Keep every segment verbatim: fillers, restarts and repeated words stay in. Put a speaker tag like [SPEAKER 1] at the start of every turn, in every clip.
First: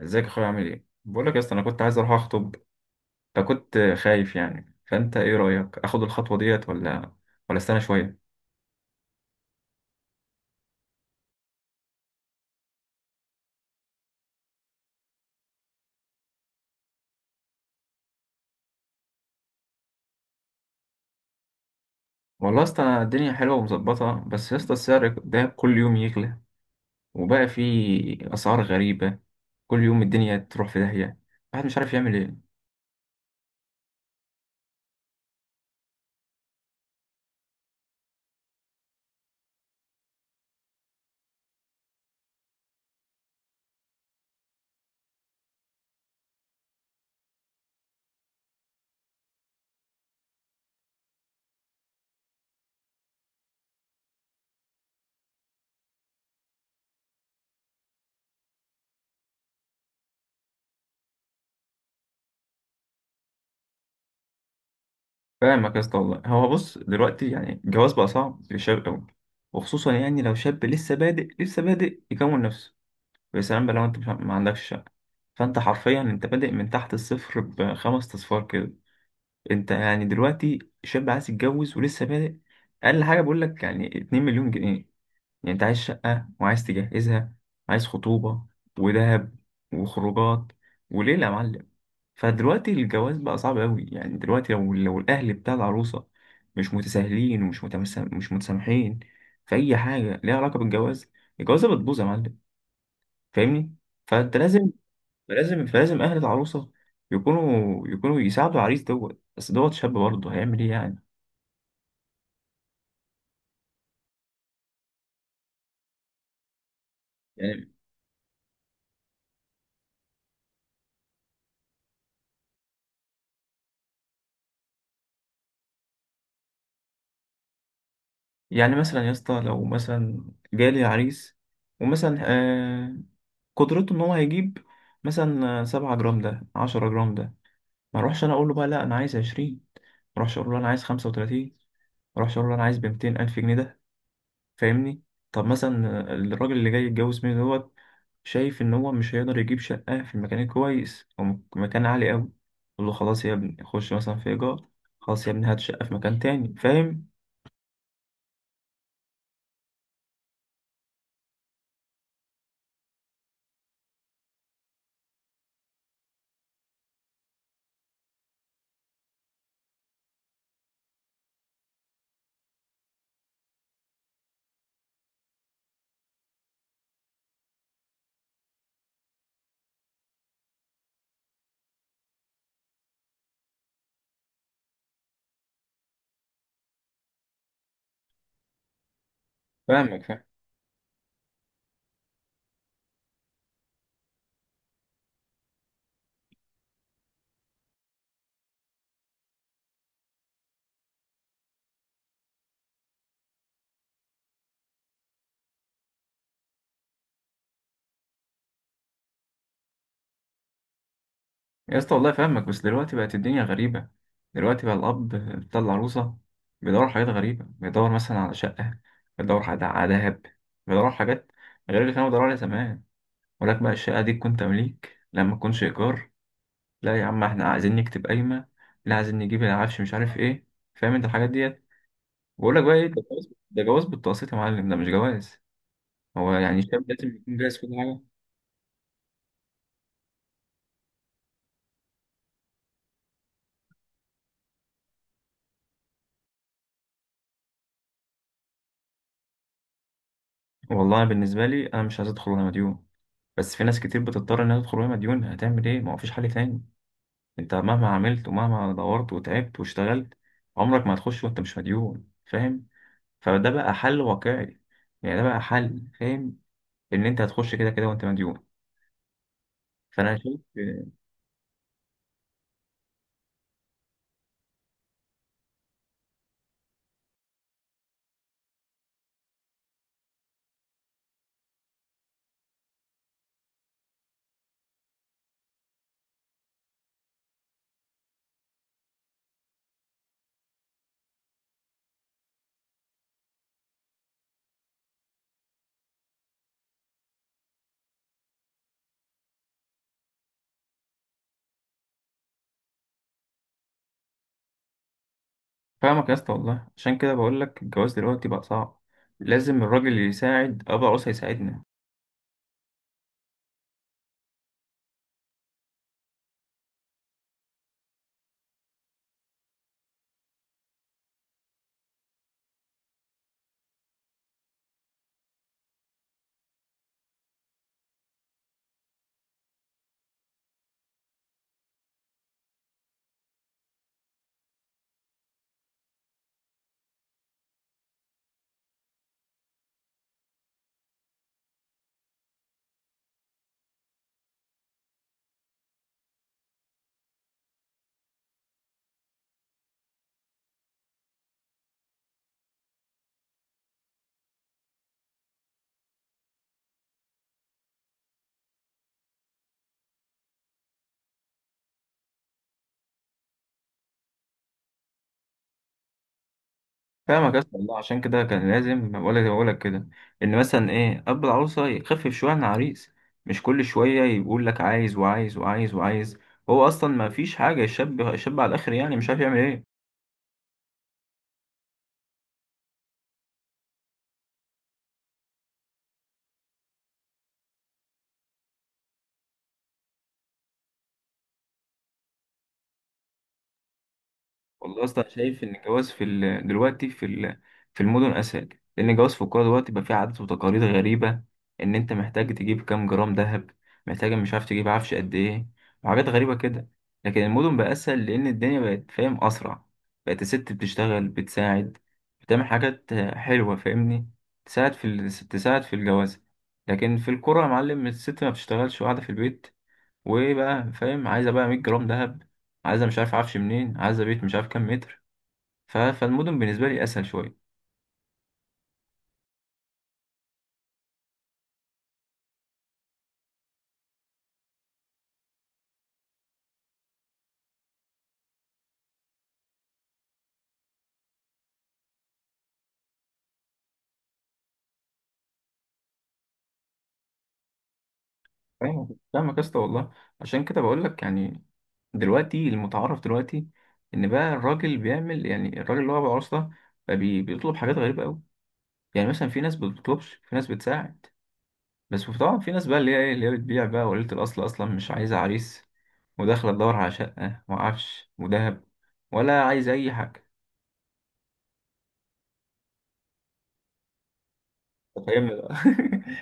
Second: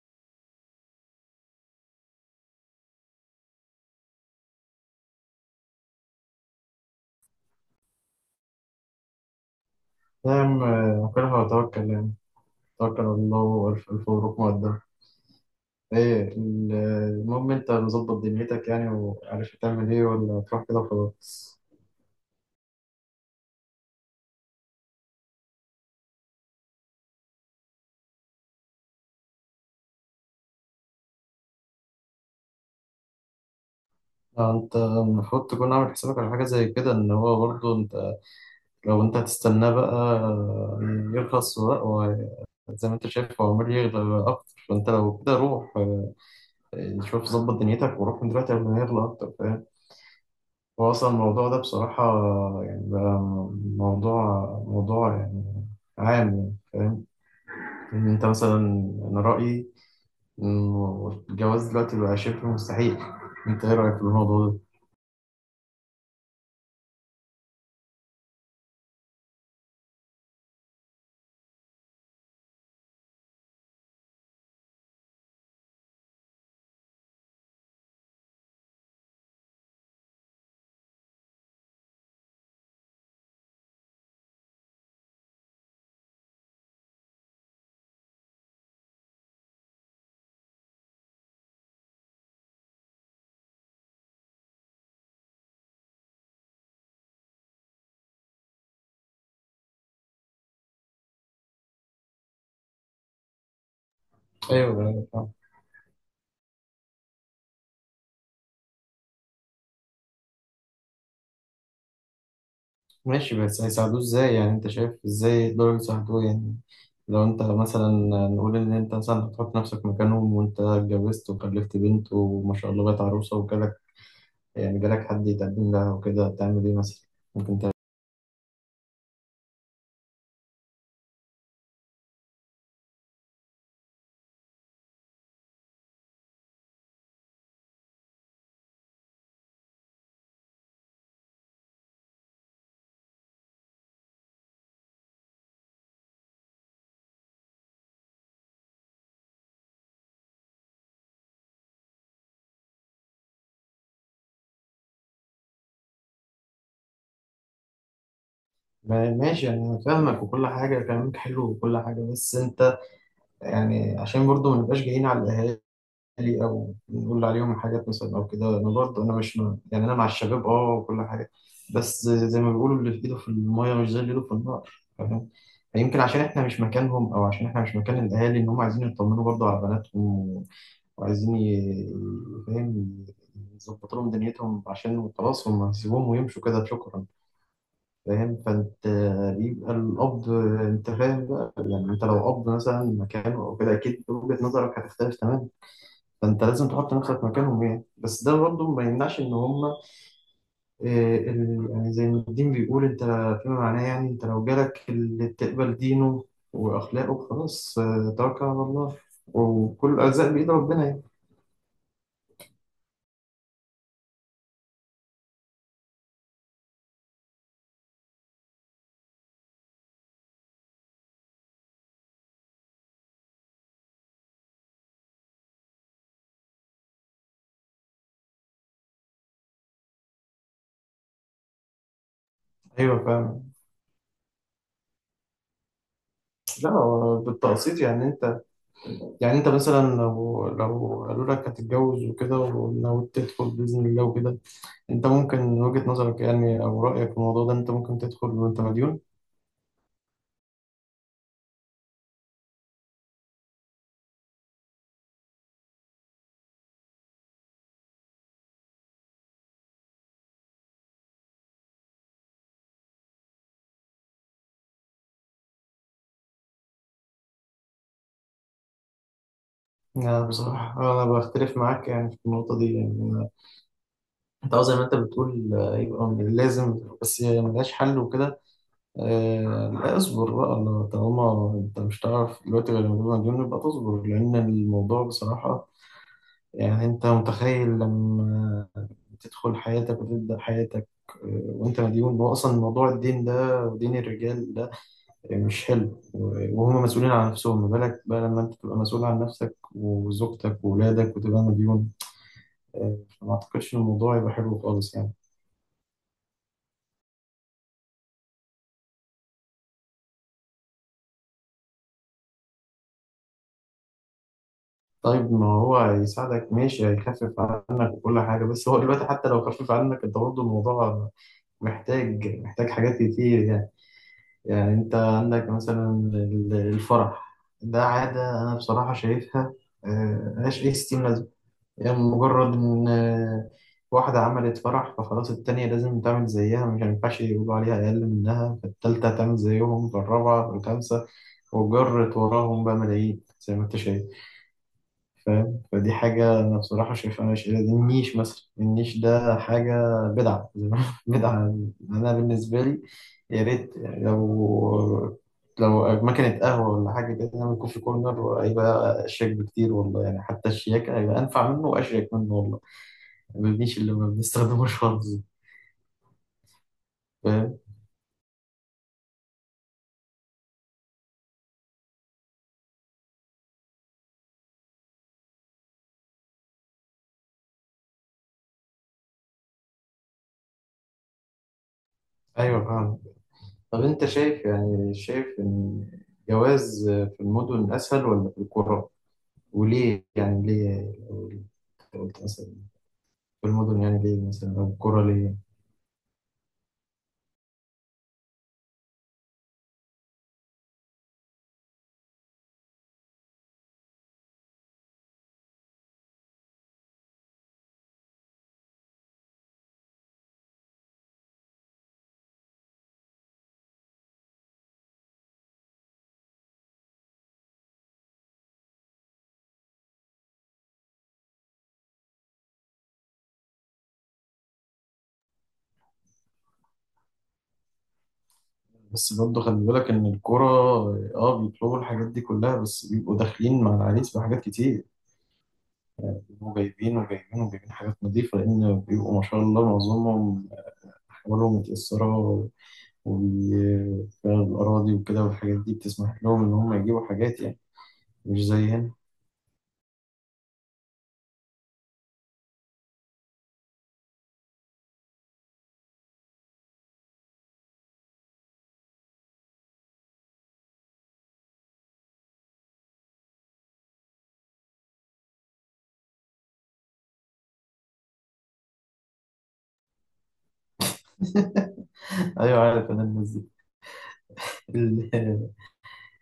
[SPEAKER 1] ازيك يا اخويا، عامل ايه؟ بقول لك يا اسطى، انا كنت عايز اروح اخطب. فكنت خايف يعني، فانت ايه رايك، اخد الخطوه ديت ولا ولا استنى شويه؟
[SPEAKER 2] نعم، آه، كلها وتوكل يعني. توكل على الله وألف ألف مبروك مقدم. إيه ال- المهم أنت مظبط دنيتك يعني وعارف تعمل إيه، ولا تروح كده وخلاص؟
[SPEAKER 1] والله يا اسطى، أنا الدنيا حلوه ومظبطه. بس يا اسطى، السعر ده كل يوم يغلى، وبقى في اسعار غريبه. كل يوم الدنيا تروح في داهيه، الواحد مش عارف يعمل ايه.
[SPEAKER 2] آه، أنت المفروض تكون عامل حسابك على حاجة زي كده، إن هو برضه أنت لو أنت هتستناه بقى آه، يرخص بقى وه- زي ما أنت شايف هو عمال يغلى أكتر. فأنت لو كده روح، آه، شوف ظبط دنيتك وروح من دلوقتي قبل ما يغلى أكتر، فاهم؟ هو أصلا الموضوع ده بصراحة يعني بقى موضوع موضوع يعني عام، يعني فاهم؟ إن أنت مثلا، أنا رأيي إنه الجواز دلوقتي بقى شبه مستحيل. أنت إيه رأيك في الموضوع ده؟
[SPEAKER 1] فاهمك يا اسطى والله. هو بص دلوقتي، يعني الجواز بقى صعب للشباب قوي، وخصوصا يعني لو شاب لسه بادئ لسه بادئ يكون نفسه. يا سلام بقى، لو انت مش- ما عندكش. فانت حرفيا انت بادئ من تحت الصفر بخمس اصفار كده. انت يعني دلوقتي شاب عايز يتجوز ولسه بادئ. اقل حاجه بقول لك يعني اتنين مليون جنيه مليون جنيه. يعني انت عايز شقه وعايز تجهزها، عايز خطوبه ودهب وخروجات وليله يا معلم. فدلوقتي الجواز بقى صعب قوي. يعني دلوقتي لو لو الاهل بتاع العروسه مش متساهلين ومش متمسا- مش متسامحين في اي حاجه ليها علاقه بالجواز، الجوازه بتبوظ يا معلم. فاهمني؟ فانت لازم.
[SPEAKER 2] ايوه، أيوة، فاهم.
[SPEAKER 1] فلازم فلازم اهل العروسه يكونوا يكونوا يساعدوا العريس دوت. بس دوت شاب برضه هيعمل ايه يعني
[SPEAKER 2] ماشي، بس هيساعدوه إزاي يعني؟ أنت شايف إزاي يقدروا يساعدوه يعني؟ لو أنت
[SPEAKER 1] يعني
[SPEAKER 2] مثلا، نقول إن أنت مثلا هتحط نفسك مكانهم، وأنت اتجوزت وخلفت بنت وما شاء الله بقت عروسة وجالك، يعني جالك حد يتقدم لها وكده، هتعمل إيه مثلا؟ ممكن تعمل
[SPEAKER 1] يعني مثلا يا اسطى، لو مثلا جالي عريس، ومثلا آه قدرته ان هو هيجيب مثلا سبعة جرام ده، عشرة جرام ده، ما اروحش انا اقول له بقى لا انا عايز عشرين، ما اروحش اقول له انا عايز خمسة وتلاتين، ما اروحش اقول له انا عايز بمتين الف جنيه ده. فاهمني؟ طب مثلا الراجل اللي جاي يتجوز مني دوت، شايف ان هو مش هيقدر يجيب شقه في المكان الكويس او م- مكان عالي قوي، يقول له خلاص يا ابني خش مثلا في ايجار، خلاص يا ابني هات شقه في مكان تاني. فاهم؟
[SPEAKER 2] ما- ماشي، انا فاهمك وكل حاجه، كلامك حلو وكل حاجه، بس انت يعني عشان برضو ما نبقاش جايين على الاهالي او نقول عليهم حاجات مثلا او كده. انا برضو انا مش م- يعني انا مع الشباب اه وكل حاجه، بس زي ما بيقولوا اللي في ايده في الميه مش زي اللي ايده في النار، فاهم؟ يمكن عشان احنا مش مكانهم، او عشان احنا مش مكان الاهالي، ان هم عايزين يطمنوا برضو على بناتهم وعايزين ي- فاهم، يظبطوا لهم دنيتهم، عشان خلاص هم هيسيبوهم ويمشوا كده شكرا، فاهم؟ فانت بيبقى
[SPEAKER 1] فاهمك فاهم
[SPEAKER 2] القبض، انت فاهم بقى يعني، انت لو قبض مثلا مكانه او كده، اكيد وجهة نظرك هتختلف تماما. فانت لازم تحط نفسك مكانهم يعني، بس ده برضه ما يمنعش ان هم يعني زي ما الدين بيقول، انت فيما معناه يعني، انت لو جالك اللي تقبل دينه واخلاقه، خلاص، آه، توكل على الله، وكل الارزاق بايد ربنا يعني.
[SPEAKER 1] يا اسطى والله، فاهمك. بس دلوقتي بقت الدنيا غريبه. دلوقتي بقى الاب بتاع العروسه بيدور على حاجات غريبه، بيدور مثلا على شقه، بيدور على على دهب، بيدور على حاجات غير اللي كانوا بيدوروا عليها زمان. ولك بقى الشقه دي تكون تمليك لما تكونش ايجار، لا يا عم احنا عايزين نكتب قايمة، لا عايزين نجيب العفش مش عارف ايه. فاهم؟ انت الحاجات ديت، بقول لك بقى ايه ده؟
[SPEAKER 2] ايوه
[SPEAKER 1] جواز؟
[SPEAKER 2] فاهم.
[SPEAKER 1] ده جواز بالتقسيط يا معلم، ده مش جواز. هو يعني
[SPEAKER 2] لا
[SPEAKER 1] الشاب لازم
[SPEAKER 2] هو
[SPEAKER 1] يكون جاهز في كل
[SPEAKER 2] بالتقسيط
[SPEAKER 1] حاجة؟
[SPEAKER 2] يعني انت، يعني انت مثلا لو لو قالوا لك هتتجوز وكده، وناوي تدخل بإذن الله وكده، انت ممكن من وجهة نظرك يعني او رأيك في الموضوع ده، انت ممكن تدخل وانت مديون؟
[SPEAKER 1] والله بالنسبة لي، انا مش عايز ادخل وانا مديون. بس في ناس كتير بتضطر انها تدخل وهي مديون، هتعمل ايه؟ ما هو فيش حل تاني. انت مهما عملت ومهما دورت وتعبت واشتغلت، عمرك ما هتخش وانت مش مديون. فاهم؟ فده بقى حل واقعي، يعني ده بقى حل. فاهم؟ ان انت هتخش كده كده وانت مديون. فانا
[SPEAKER 2] انا
[SPEAKER 1] شايف.
[SPEAKER 2] بصراحة انا بختلف معاك يعني في النقطة دي يعني. انت اه زي ما انت بتقول آه، يبقى من لازم بس هي ملهاش حل وكده، آه، لا اصبر بقى. لو طالما انت مش هتعرف دلوقتي غير لما تبقى مديون، يبقى تصبر، لان الموضوع بصراحة يعني، انت متخيل لما تدخل حياتك وتبدأ حياتك آه، وانت مديون؟ هو اصلا موضوع الدين ده ودين الرجال ده مش حلو، وهم مسؤولين عن نفسهم، ما بالك بقى لما انت تبقى مسؤول عن نفسك وزوجتك وولادك وتبقى مديون؟ آه، فما اعتقدش ان الموضوع يبقى حلو خالص يعني.
[SPEAKER 1] فاهمك يا اسطى والله، عشان كده بقول لك الجواز دلوقتي بقى صعب، لازم الراجل اللي يساعد ابو العروسه يساعدنا.
[SPEAKER 2] طيب ما هو هيساعدك، ماشي، هيخفف عنك وكل حاجة، بس هو دلوقتي حتى لو خفف عنك انت برضه الموضوع محتاج محتاج حاجات كتير يعني. يعني انت عندك مثلا ال- الفرح ده عادة انا بصراحة شايفها آه، ملهاش اي ستين لازمة. يعني مجرد ان آه، واحدة عملت فرح فخلاص التانية لازم تعمل زيها، مش هينفعش يقولوا عليها اقل منها، فالتالتة هتعمل زيهم، فالرابعة، فالخامسة، وجرت وراهم بقى ملايين زي ما انت شايف، فاهم؟ فدي حاجة أنا بصراحة شايفها مش دي. النيش مثلا، النيش ده حاجة بدعة، زي ما- بدعة. أنا بالنسبة لي، يا ريت يعني لو، لو مكنة قهوة ولا حاجة كده نعمل كوفي كورنر، هيبقى أشيك بكتير والله يعني، حتى الشياكة هيبقى أنفع منه وأشيك منه والله، ما النيش اللي ما بنستخدموش خالص ده.
[SPEAKER 1] فاهمك يا اسطى
[SPEAKER 2] فاهم.
[SPEAKER 1] والله، عشان كده كان لازم بقول لك بقول لك كده. ان مثلا ايه اب العروسه يخفف شويه عن العريس، مش كل شويه يقول لك عايز وعايز وعايز وعايز. هو اصلا ما فيش حاجه، الشاب الشاب على الاخر يعني، مش عارف يعمل ايه.
[SPEAKER 2] أيوة فاهم. طب أنت شايف يعني، شايف إن جواز في المدن أسهل ولا في القرى؟ وليه يعني؟ ليه لو قلت مثلا المدن يعني، ليه مثلا، او
[SPEAKER 1] والله
[SPEAKER 2] الكرة
[SPEAKER 1] اصلا
[SPEAKER 2] ليه؟
[SPEAKER 1] شايف ان الجواز في ال... دلوقتي في ال... في المدن اسهل. لان الجواز في القرى دلوقتي بقى فيه عادات وتقاليد غريبه. ان انت محتاج تجيب كام جرام ذهب، محتاج مش عارف تجيب عفش قد ايه، وحاجات غريبه كده. لكن المدن بقى اسهل، لان الدنيا بقت فاهم اسرع. بقت الست بتشتغل بتساعد، بتعمل حاجات حلوه. فاهمني؟ تساعد في ال... تساعد في الجواز. لكن في القرى يا معلم الست ما بتشتغلش وقاعده في البيت، وايه بقى؟ فاهم؟ عايزه بقى مية جرام ذهب جرام ذهب، عايزه مش عارف عفش منين، عايزه بيت مش عارف كام متر. ف... فالمدن بالنسبه لي اسهل شويه.
[SPEAKER 2] بس برضه خلي بالك ان الكرة اه بيطلبوا الحاجات دي كلها، بس بيبقوا داخلين مع العريس بحاجات كتير. بيبقوا جايبين وجايبين وجايبين حاجات نظيفة، لان بيبقوا ما شاء الله معظمهم احوالهم متأثرة، والأراضي وكده والحاجات دي بتسمح لهم إن هم يجيبوا حاجات يعني، مش زي
[SPEAKER 1] فاهم؟
[SPEAKER 2] هنا.
[SPEAKER 1] فاهمك يا اسطى والله، عشان كده بقول لك يعني دلوقتي المتعارف دلوقتي، ان بقى الراجل بيعمل يعني الراجل اللي هو ابو عروسه ده بقى بي... بيطلب حاجات غريبه قوي. يعني مثلا في ناس بتطلبش، في ناس بتساعد. بس طبعا في ناس بقى اللي هي ايه، اللي هي بتبيع بقى وليله، الاصل اصلا مش عايزه عريس، وداخله تدور على شقه وعفش وذهب، ولا عايزه اي حاجه.
[SPEAKER 2] أيوة عارف أنا الناس دي.
[SPEAKER 1] فاهمني
[SPEAKER 2] ال-
[SPEAKER 1] بقى.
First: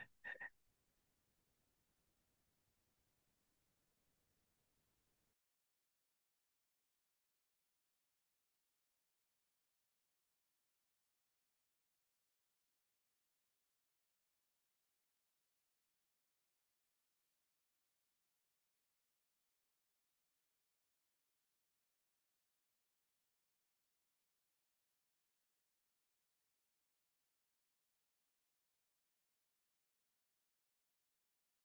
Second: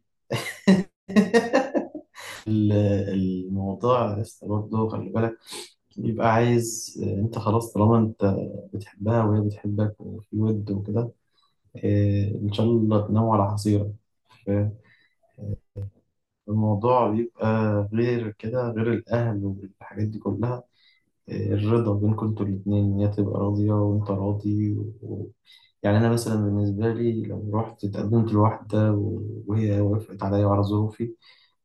[SPEAKER 2] ال- الموضوع لسه برضه خلي بالك، يبقى عايز آه، انت خلاص طالما انت بتحبها وهي بتحبك وفي ود وكده، آه، ان شاء الله تناموا على حصيرة. الموضوع بيبقى غير كده، غير الأهل والحاجات دي كلها، آه، الرضا بينكم انتوا الاتنين، إن هي تبقى راضية وأنت راضي و... يعني أنا مثلا بالنسبة لي، لو رحت اتقدمت لواحدة و- وهي وافقت عليا وعلى ظروفي،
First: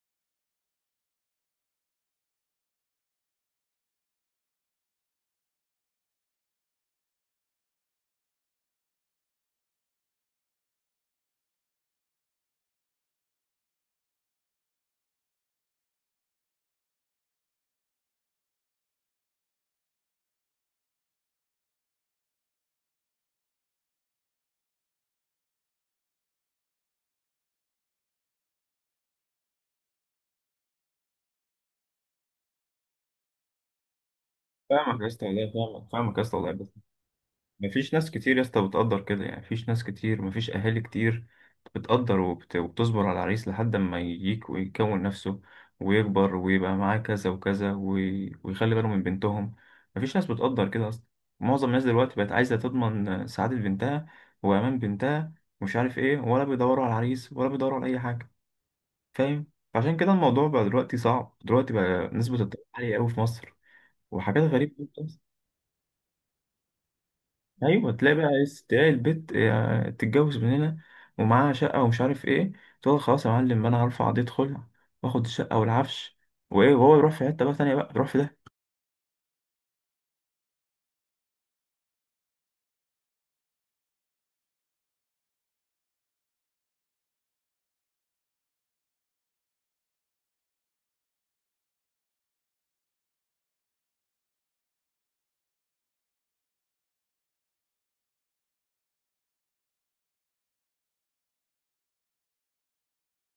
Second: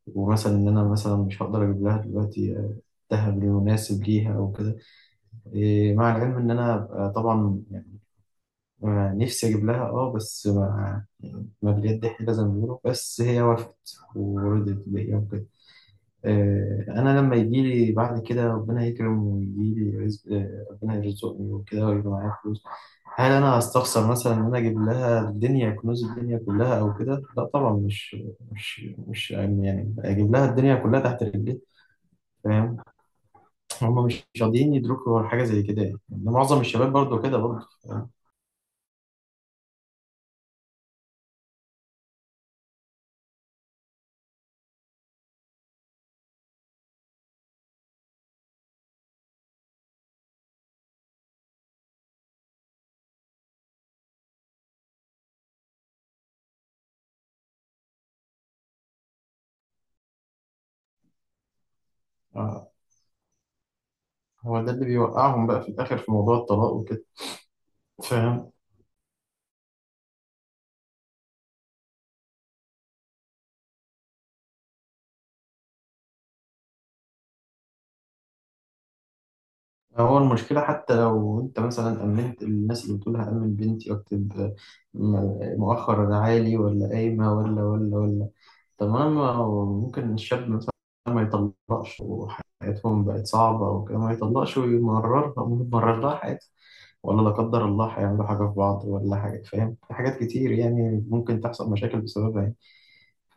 [SPEAKER 2] ومثلا إن أنا مثلا مش هقدر أجيب لها دلوقتي آه، الذهب المناسب ليها أو كده، إيه، مع العلم ان انا آه، طبعا يعني آه، نفسي اجيب لها اه، بس ما يعني ما باليد حيلة زي ما بيقولوا، بس هي وافقت ورضيت بيا وكده، آه، انا لما يجي لي بعد كده ربنا يكرم ويجي لي رزق، آه، ربنا يرزقني وكده ويبقى معايا فلوس، هل انا هستخسر مثلا ان انا اجيب لها الدنيا، كنوز الدنيا كلها او كده؟ لا طبعا، مش مش مش يعني اجيب لها الدنيا كلها تحت رجلي، فاهم؟ هم مش راضيين
[SPEAKER 1] فاهمك يا
[SPEAKER 2] يدركوا
[SPEAKER 1] اسطى
[SPEAKER 2] حاجه
[SPEAKER 1] والله،
[SPEAKER 2] زي كده
[SPEAKER 1] فاهمك
[SPEAKER 2] يعني،
[SPEAKER 1] فاهمك يا اسطى والله.
[SPEAKER 2] معظم
[SPEAKER 1] بس
[SPEAKER 2] الشباب برضو كده برضو.
[SPEAKER 1] مفيش ناس كتير يا اسطى بتقدر كده، يعني مفيش ناس كتير، مفيش اهالي كتير بتقدر وبت... وبتصبر على العريس لحد ما يجيك ويكون نفسه، ويكبر ويبقى معاه كذا وكذا، وي... ويخلي باله من بنتهم. مفيش ناس بتقدر كده اصلا. معظم الناس دلوقتي بقت عايزه تضمن سعاده بنتها وامان بنتها ومش عارف ايه، ولا بيدوروا على العريس ولا بيدوروا على اي حاجه. فاهم؟ عشان كده الموضوع بقى دلوقتي صعب، دلوقتي بقى نسبه الطلاق
[SPEAKER 2] آه،
[SPEAKER 1] عاليه قوي في مصر، وحاجات
[SPEAKER 2] هو ده اللي
[SPEAKER 1] غريبه.
[SPEAKER 2] بيوقعهم بقى في الآخر في موضوع الطلاق وكده،
[SPEAKER 1] ايوه، تلاقي بقى إيه،
[SPEAKER 2] فاهم؟
[SPEAKER 1] تلاقي البت آه، تتجوز من هنا، ومعاها شقه ومش عارف ايه، تقول خلاص يا معلم انا هرفع قضيه خلع، واخد الشقه والعفش وايه، وهو يروح في حته بقى تانيه، بقى يروح في.
[SPEAKER 2] هو المشكلة حتى لو أنت مثلا أمنت الناس، اللي بتقول هأمن بنتي وأكتب م- مؤخر عالي ولا قايمة ولا ولا ولا، طب ما ما هو ممكن الشاب مثلا ما يطلقش وحياتهم بقت صعبة وكده، ما يطلقش ويمررها ويمرر لها حياتها، ولا لا قدر الله هيعملوا حاجة في بعض ولا حاجة، فاهم؟ في حاجات كتير يعني ممكن تحصل مشاكل بسببها.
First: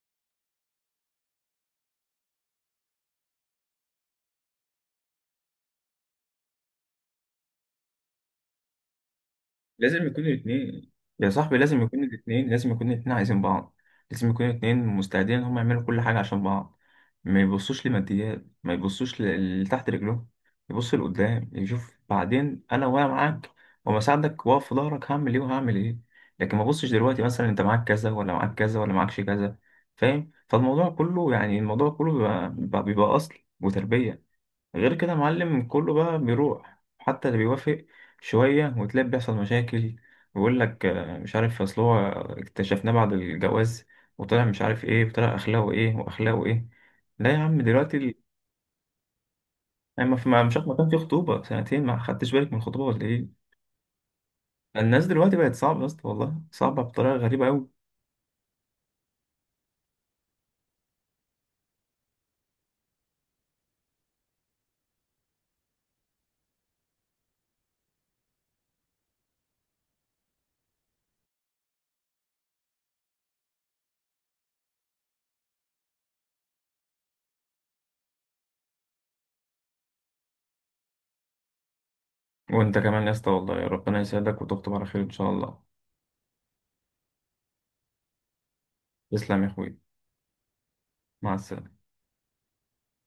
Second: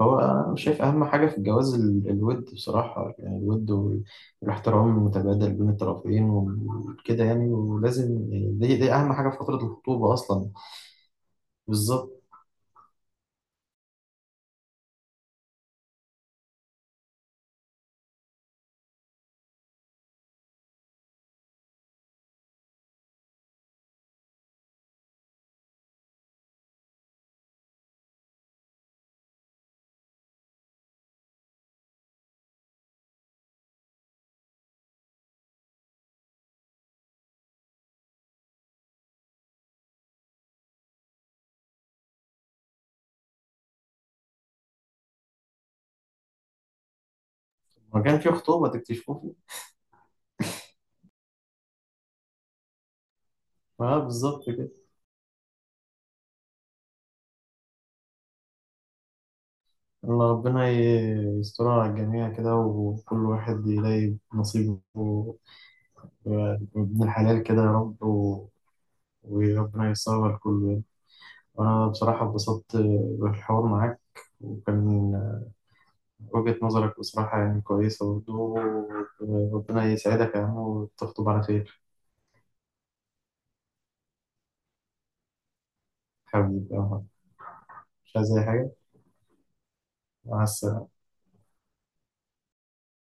[SPEAKER 2] هو أنا شايف أهم حاجة في الجواز ال- الود بصراحة يعني، الود وال- والاحترام المتبادل بين الطرفين وكده يعني، ولازم يعني، دي, دي أهم حاجة في فترة
[SPEAKER 1] لازم
[SPEAKER 2] الخطوبة
[SPEAKER 1] يكون
[SPEAKER 2] أصلا.
[SPEAKER 1] الاثنين يا صاحبي، لازم يكون
[SPEAKER 2] بالظبط.
[SPEAKER 1] الاثنين لازم يكون الاثنين عايزين بعض. لازم يكون الاثنين مستعدين ان هم يعملوا كل حاجة عشان بعض. ما يبصوش لماديات، ما يبصوش ل- لتحت رجلهم. يبص لقدام يشوف بعدين، انا وانا معاك وما ساعدك واقف في ظهرك، هعمل ايه وهعمل ايه. لكن ما بصش دلوقتي مثلا انت معاك كذا، ولا معاك كذا، ولا معكش كذا. فاهم؟ فالموضوع كله يعني، الموضوع كله بيبقى, بيبقى اصل وتربية. غير كده يا معلم كله بقى بيروح، حتى اللي بيوافق شوية وتلاقي بيحصل مشاكل، ويقول لك آه، مش عارف، أصل هو اكتشفناه بعد الجواز، وطلع مش عارف إيه، وطلع أخلاقه إيه وأخلاقه إيه. لا يا عم، دلوقتي
[SPEAKER 2] ما كان
[SPEAKER 1] ال-
[SPEAKER 2] في خطوبة تكتشفوه.
[SPEAKER 1] أما في ما- مش عارف، ما كان في خطوبة سنتين؟ ما خدتش بالك من الخطوبة ولا إيه؟
[SPEAKER 2] اه بالظبط كده.
[SPEAKER 1] الناس دلوقتي بقت صعبة يا اسطى والله، صعبة بطريقة غريبة أوي.
[SPEAKER 2] الله ربنا ي- يسترها على الجميع كده، وكل واحد يلاقي نصيبه من الحلال كده يا رب، و- وربنا ييسرها لكله يعني. وأنا بصراحة اتبسطت بالحوار معاك، وكان وجهة نظرك بصراحة يعني كويسة برضه. ربنا يسعدك يا عم وتخطب على خير.
[SPEAKER 1] وأنت كمان يا اسطى والله، ربنا يسعدك وتخطب على خير إن شاء الله.
[SPEAKER 2] حبيبي يا عم، مش عايز أي حاجة.
[SPEAKER 1] تسلم يا أخوي.
[SPEAKER 2] مع السلامة.
[SPEAKER 1] مع السلامة.